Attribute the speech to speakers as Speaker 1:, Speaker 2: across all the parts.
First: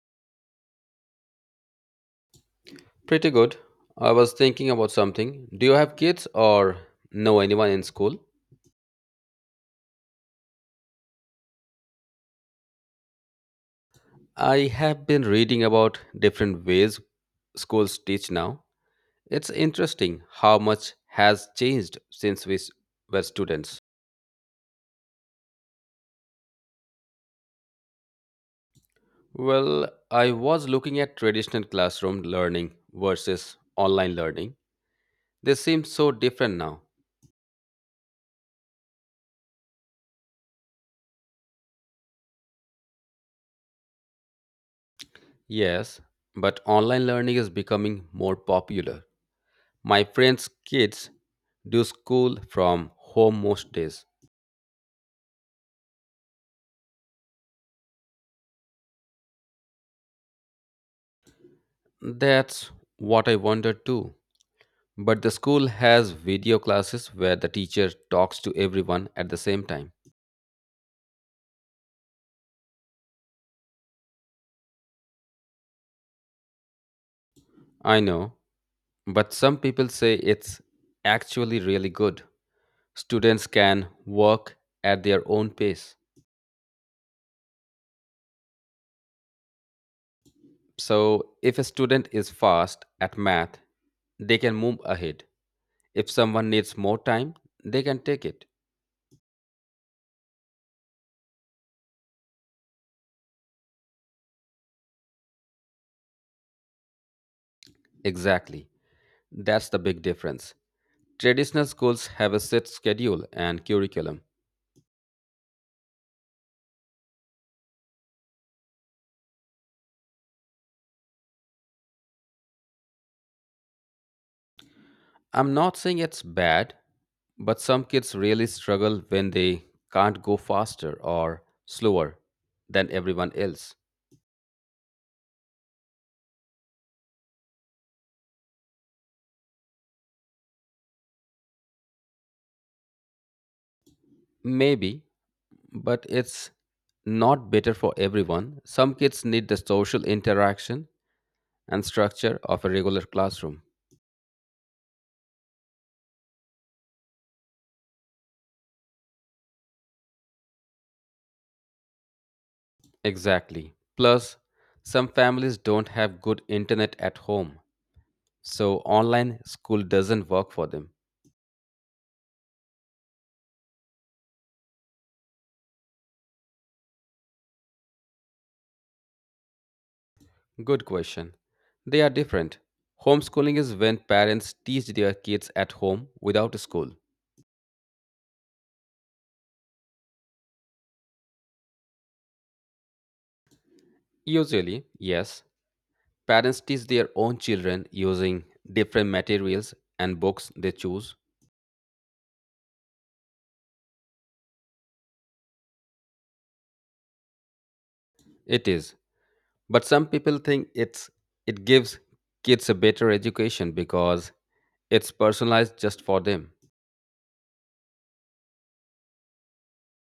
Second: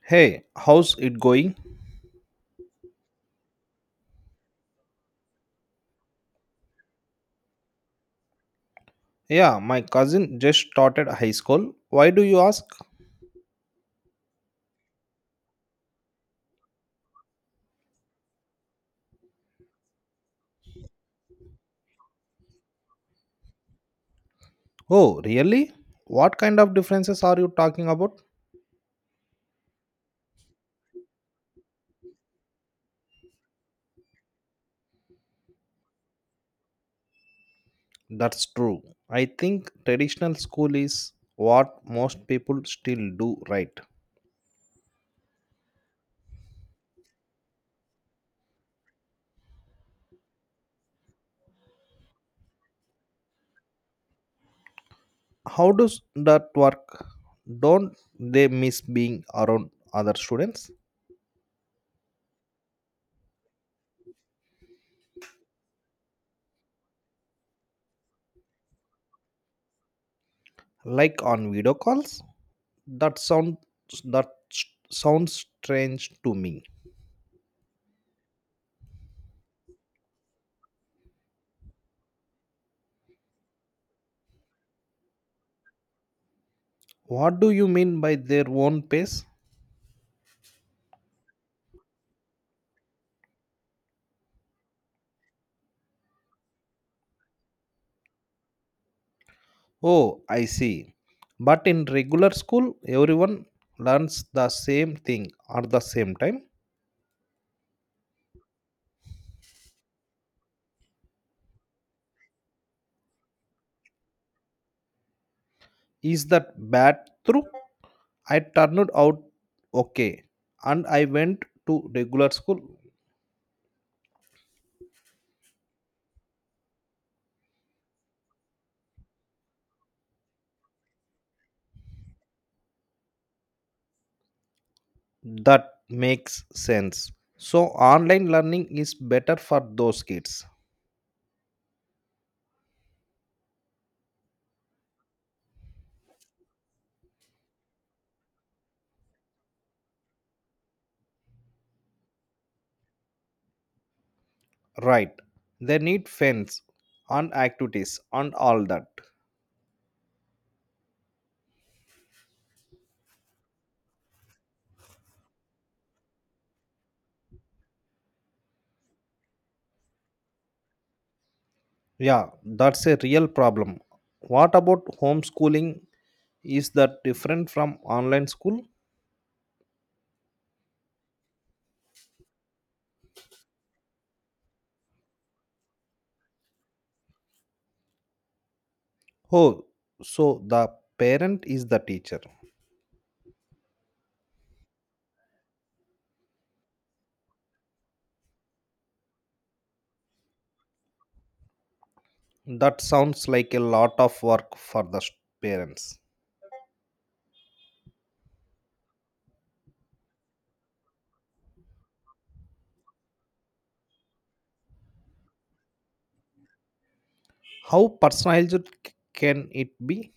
Speaker 1: Hey, how's it going?
Speaker 2: Pretty good. I was thinking about something. Do you have kids or know anyone in school?
Speaker 1: Yeah, my cousin just started high school. Why do you ask?
Speaker 2: I have been reading about different ways schools teach now. It's interesting how much has changed since were students.
Speaker 1: Oh, really? What kind of differences are you talking about?
Speaker 2: Well, I was looking at traditional classroom learning versus online learning. They seem so different now.
Speaker 1: That's true. I think traditional school is what most people still do, right?
Speaker 2: Yes, but online learning is becoming more popular. My friends' kids do school from home most days.
Speaker 1: How does that work? Don't they miss being around other students?
Speaker 2: That's what I wonder too. But the school has video classes where the teacher talks to everyone at the same time.
Speaker 1: Like on video calls? That sounds, that sounds strange to me.
Speaker 2: I know, but some people say it's actually really good. Students can work at their own pace.
Speaker 1: What do you mean by their own pace?
Speaker 2: So, if a student is fast at math, they can move ahead. If someone needs more time, they can take it.
Speaker 1: Oh, I see. But in regular school, everyone learns the same thing at the same time.
Speaker 2: Exactly. That's the big difference. Traditional schools have a set schedule and curriculum.
Speaker 1: Is that bad? Through I turned out okay, and I went to regular school.
Speaker 2: I'm not saying it's bad, but some kids really struggle when they can't go faster or slower than everyone else.
Speaker 1: That makes sense. So online learning is better for those kids,
Speaker 2: Maybe, but it's not better for everyone. Some kids need the social interaction and structure of a regular classroom.
Speaker 1: right? They need friends and activities and all that.
Speaker 2: Exactly. Plus, some families don't have good internet at home, so online school doesn't work for them.
Speaker 1: Yeah, that's a real problem. What about homeschooling? Is that different from online school?
Speaker 2: Good question. They are different. Homeschooling is when parents teach their kids at home without school.
Speaker 1: Oh, so the parent is the teacher.
Speaker 2: Usually, yes, parents teach their own children using different materials and books they choose.
Speaker 1: That sounds like a lot of work for the parents.
Speaker 2: It is. But some people think it gives kids a better education because it's personalized just for them.
Speaker 1: How personalized can it be?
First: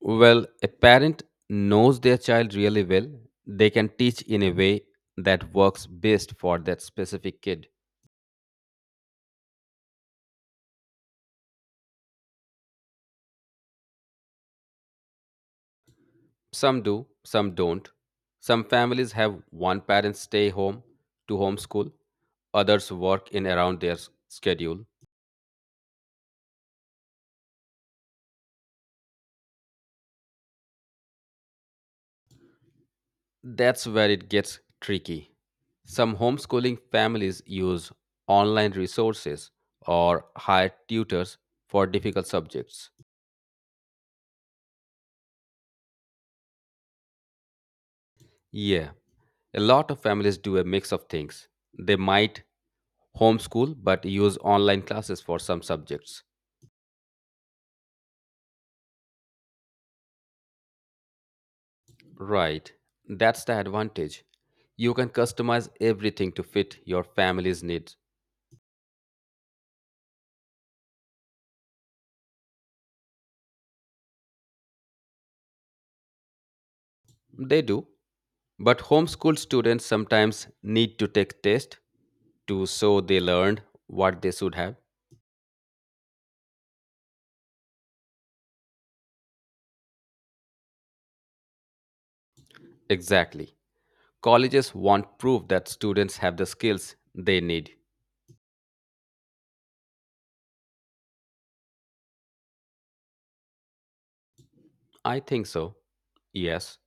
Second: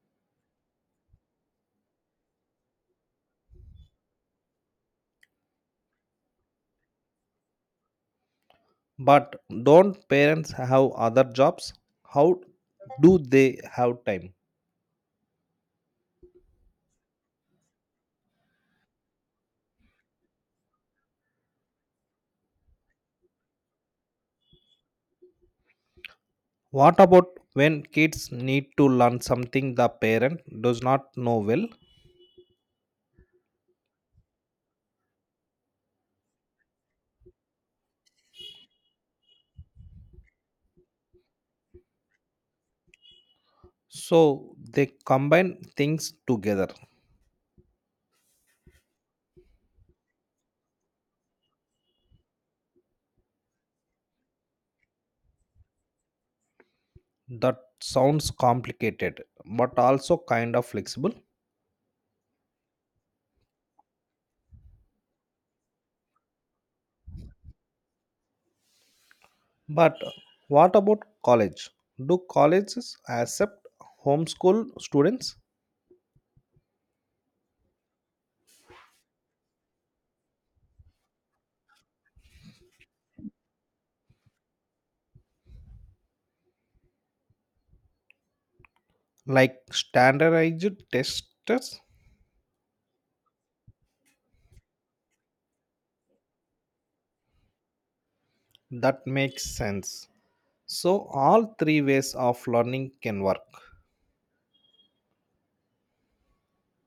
Speaker 2: Well, a parent knows their child really well. They can teach in a way that works best for that specific kid.
Speaker 1: But don't parents have other jobs? How do they have time?
Speaker 2: Some do, some don't. Some families have one parent stay home to homeschool, others work in around their schedule.
Speaker 1: What about when kids need to learn something the parent does not know well?
Speaker 2: That's where it gets tricky. Some homeschooling families use online resources or hire tutors for difficult subjects.
Speaker 1: So they combine things together.
Speaker 2: Yeah, a lot of families do a mix of things. They might homeschool but use online classes for some subjects.
Speaker 1: That sounds complicated, but also kind of flexible.
Speaker 2: Right. That's the advantage. You can customize everything to fit your family's needs.
Speaker 1: But what about college? Do colleges accept homeschool students,
Speaker 2: They do. But homeschool students sometimes need to take tests to show they learned what they should have.
Speaker 1: like standardized tests?
Speaker 2: Exactly. Colleges want proof that students have the skills they need.
Speaker 1: That makes sense. So, all three ways of learning can work.
Speaker 2: I think so. Yes.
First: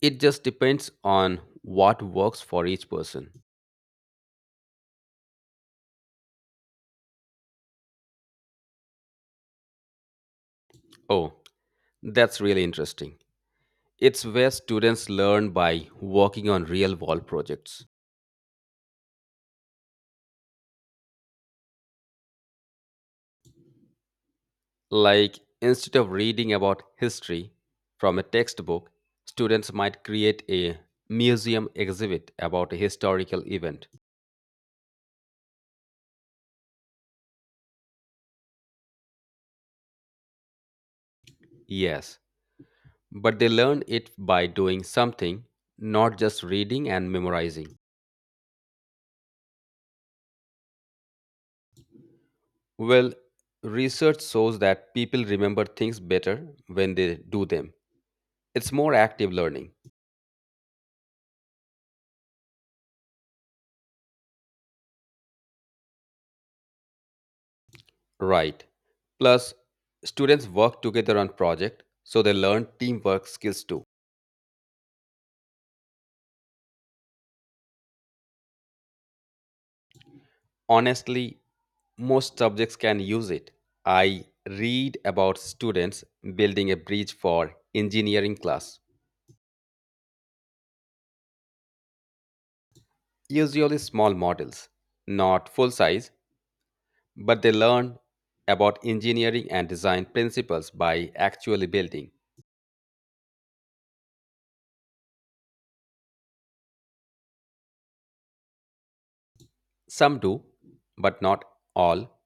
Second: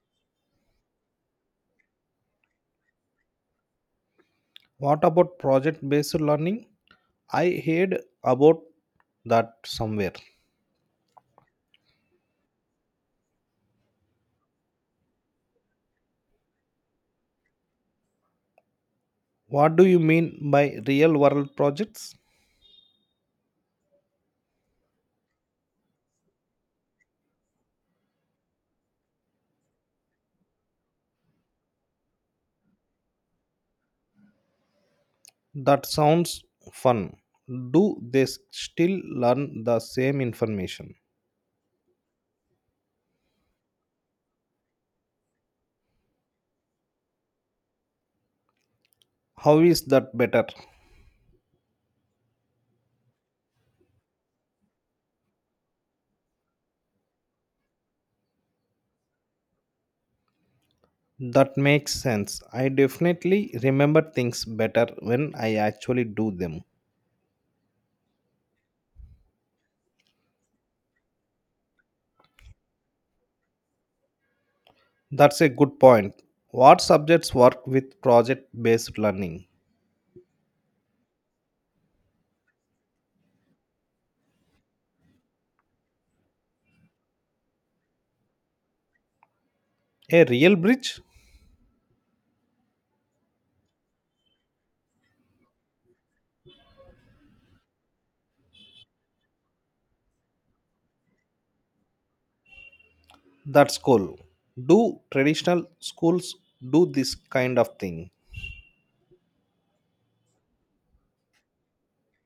Speaker 2: It just depends on what works for each person.
Speaker 1: What about project based learning? I heard about that somewhere.
Speaker 2: Oh, that's really interesting. It's where students learn by working on real world projects.
Speaker 1: What do you mean by real world projects?
Speaker 2: Like, instead of reading about history from a textbook, students might create a museum exhibit about a historical event.
Speaker 1: That sounds fun. Do they still learn the same information?
Speaker 2: Yes, but they learn it by doing something, not just reading and memorizing.
Speaker 1: How is that better?
Speaker 2: Well, research shows that people remember things better when they do them. It's more active learning.
Speaker 1: That makes sense. I definitely remember things better when I actually do them.
Speaker 2: Right. Plus, students work together on project, so they learn teamwork skills too.
Speaker 1: That's a good point. What subjects work with project based learning?
Speaker 2: Honestly, most subjects can use it. I read about students building a bridge for engineering class,
Speaker 1: A real bridge?
Speaker 2: usually small models, not full size, but they learn about engineering and design principles by actually building.
Speaker 1: That's cool. Do traditional schools do this kind of thing?
Speaker 2: Some do, but not all.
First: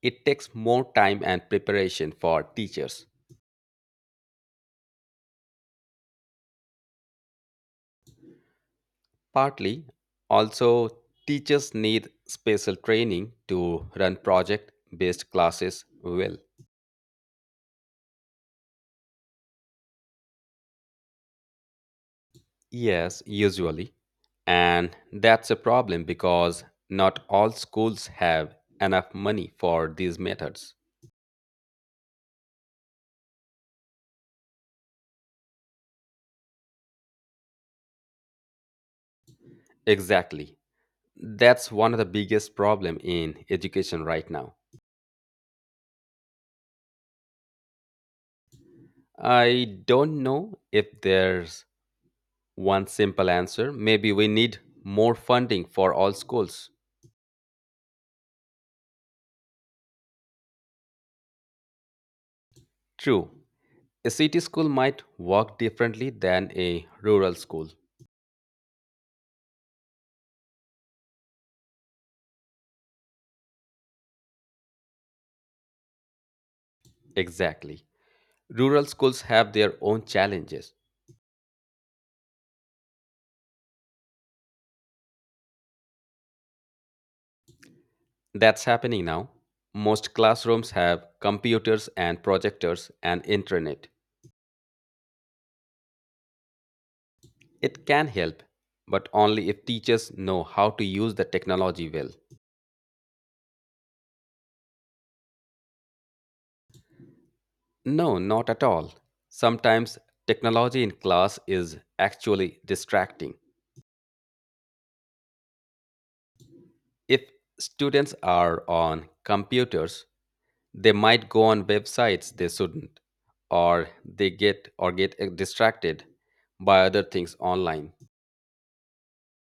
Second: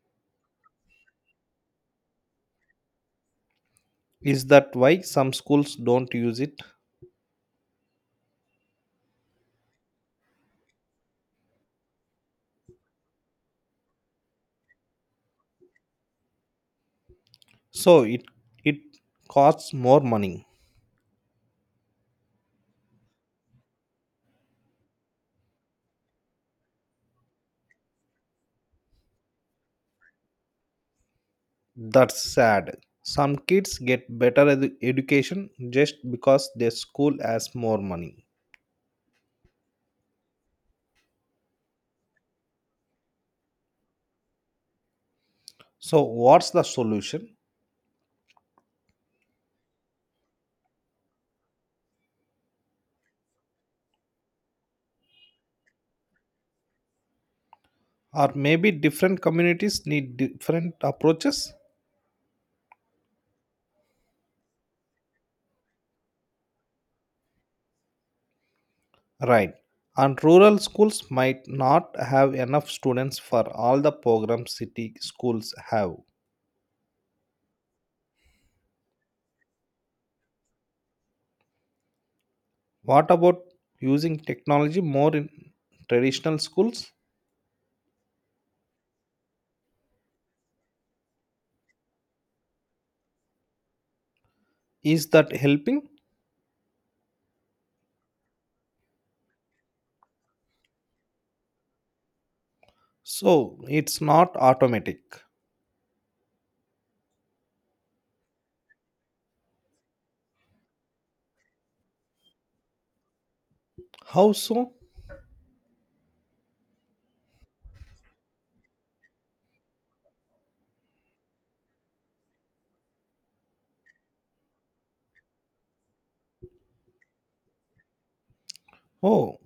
Speaker 2: It takes more time and preparation for teachers.
Speaker 1: Is that why some schools don't use it?
Speaker 2: Partly, also, teachers need special training to run project based classes well.
Speaker 1: So it costs more money.
Speaker 2: Yes, usually. And that's a problem because not all schools have enough money for these methods.
Speaker 1: That's sad. Some kids get better education just because their school has more money.
Speaker 2: Exactly. That's one of the biggest problem in education right now.
Speaker 1: So, what's the solution?
Speaker 2: I don't know if there's one simple answer. Maybe we need more funding for all schools.
Speaker 1: Or maybe different communities need different approaches?
Speaker 2: True. A city school might work differently than a rural school.
Speaker 1: Right. And rural schools might not have enough students for all the programs city schools have.
Speaker 2: Exactly. Rural schools have their own challenges.
Speaker 1: What about using technology more in traditional schools?
Speaker 2: That's happening now. Most classrooms have computers and projectors and intranet.
Speaker 1: Is that helping?
Speaker 2: It can help, but only if teachers know how to use the technology well.
Speaker 1: So, it's not automatic.
Speaker 2: No, not at all. Sometimes technology in class is actually distracting.
Speaker 1: How so?
Speaker 2: If students are on computers, they might go on websites they shouldn't, or they get distracted by other things online.
Speaker 1: Oh,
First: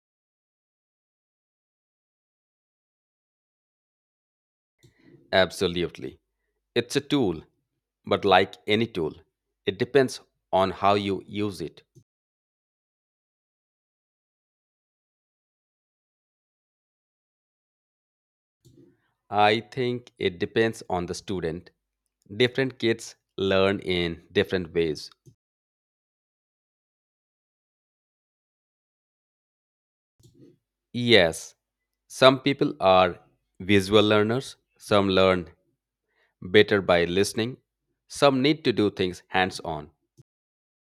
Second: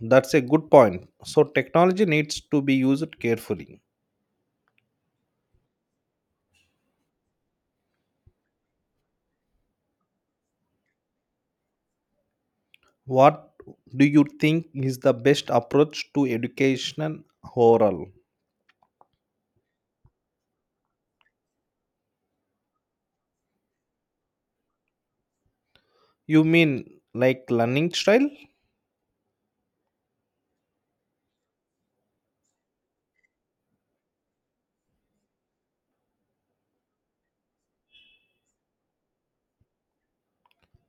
Speaker 1: that's a good point. So, technology needs to be used carefully.
Speaker 2: Absolutely. It's a tool, but like any tool, it depends on how you use it.
Speaker 1: What do you think is the best approach to education overall?
Speaker 2: I think it depends on the student. Different kids learn in different ways.
Speaker 1: You mean like learning style?
Speaker 2: Yes, some people are visual learners, some learn better by listening, some need to do things hands on.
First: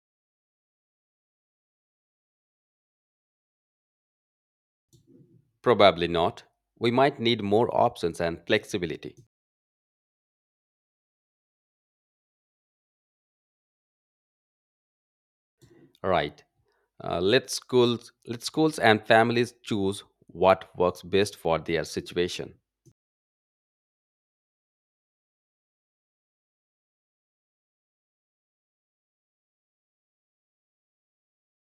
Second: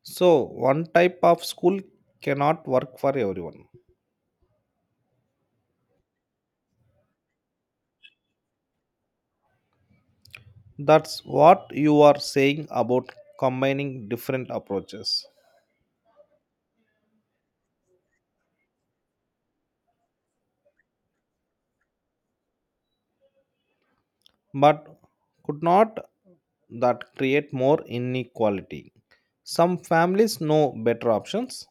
Speaker 1: So, one type of school cannot work for everyone.
Speaker 2: Probably not. We might need more options and flexibility.
Speaker 1: That's what you are saying about combining different approaches.
Speaker 2: Right. Let schools and families choose what works best for their situation.
Speaker 1: But could not that create more inequality? Some families know better options.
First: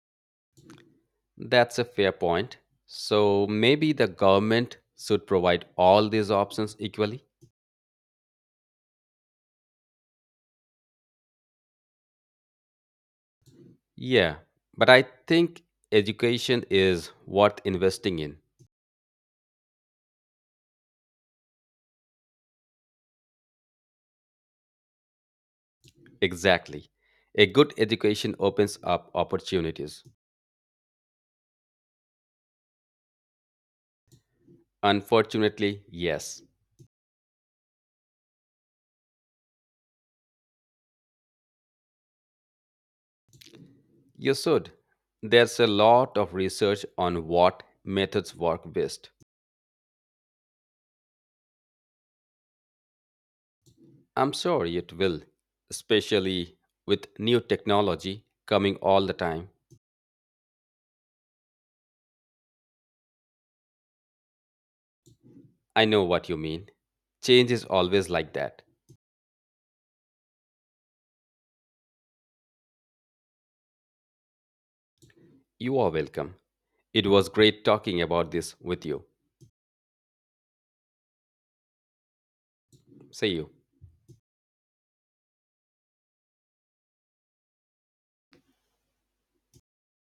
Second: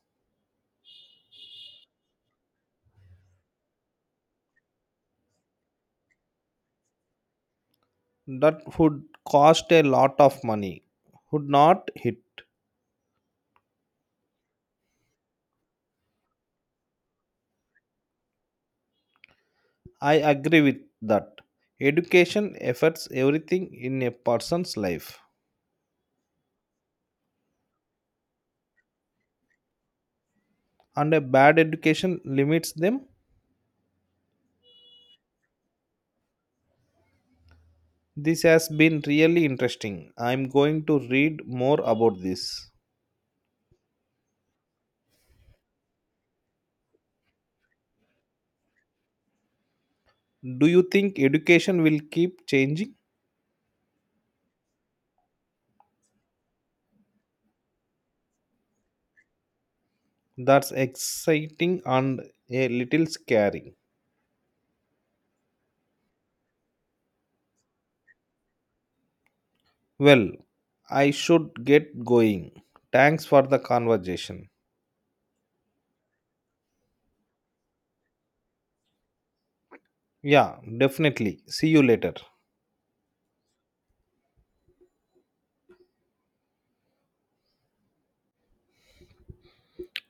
Speaker 2: That's a fair point. So maybe the government should provide all these options equally.
Speaker 1: That would cost a lot of money, would not hit.
Speaker 2: Yeah, but I think education is worth investing in.
Speaker 1: I agree with that. Education affects everything in a person's life,
Speaker 2: Exactly. A good education opens up opportunities.
Speaker 1: and a bad education limits them.
Speaker 2: Unfortunately, yes.
Speaker 1: This has been really interesting. I'm going to read more about this.
Speaker 2: You should. There's a lot of research on what methods work best.
Speaker 1: Do you think education will keep changing?
Speaker 2: I'm sure it will, especially with new technology coming all the time.
Speaker 1: That's exciting and a little scary.
Speaker 2: I know what you mean. Change is always like that.
Speaker 1: Well, I should get going. Thanks for the conversation.
Speaker 2: You are welcome. It was great talking about this with you.
Speaker 1: Yeah, definitely. See you later.
Speaker 2: See you.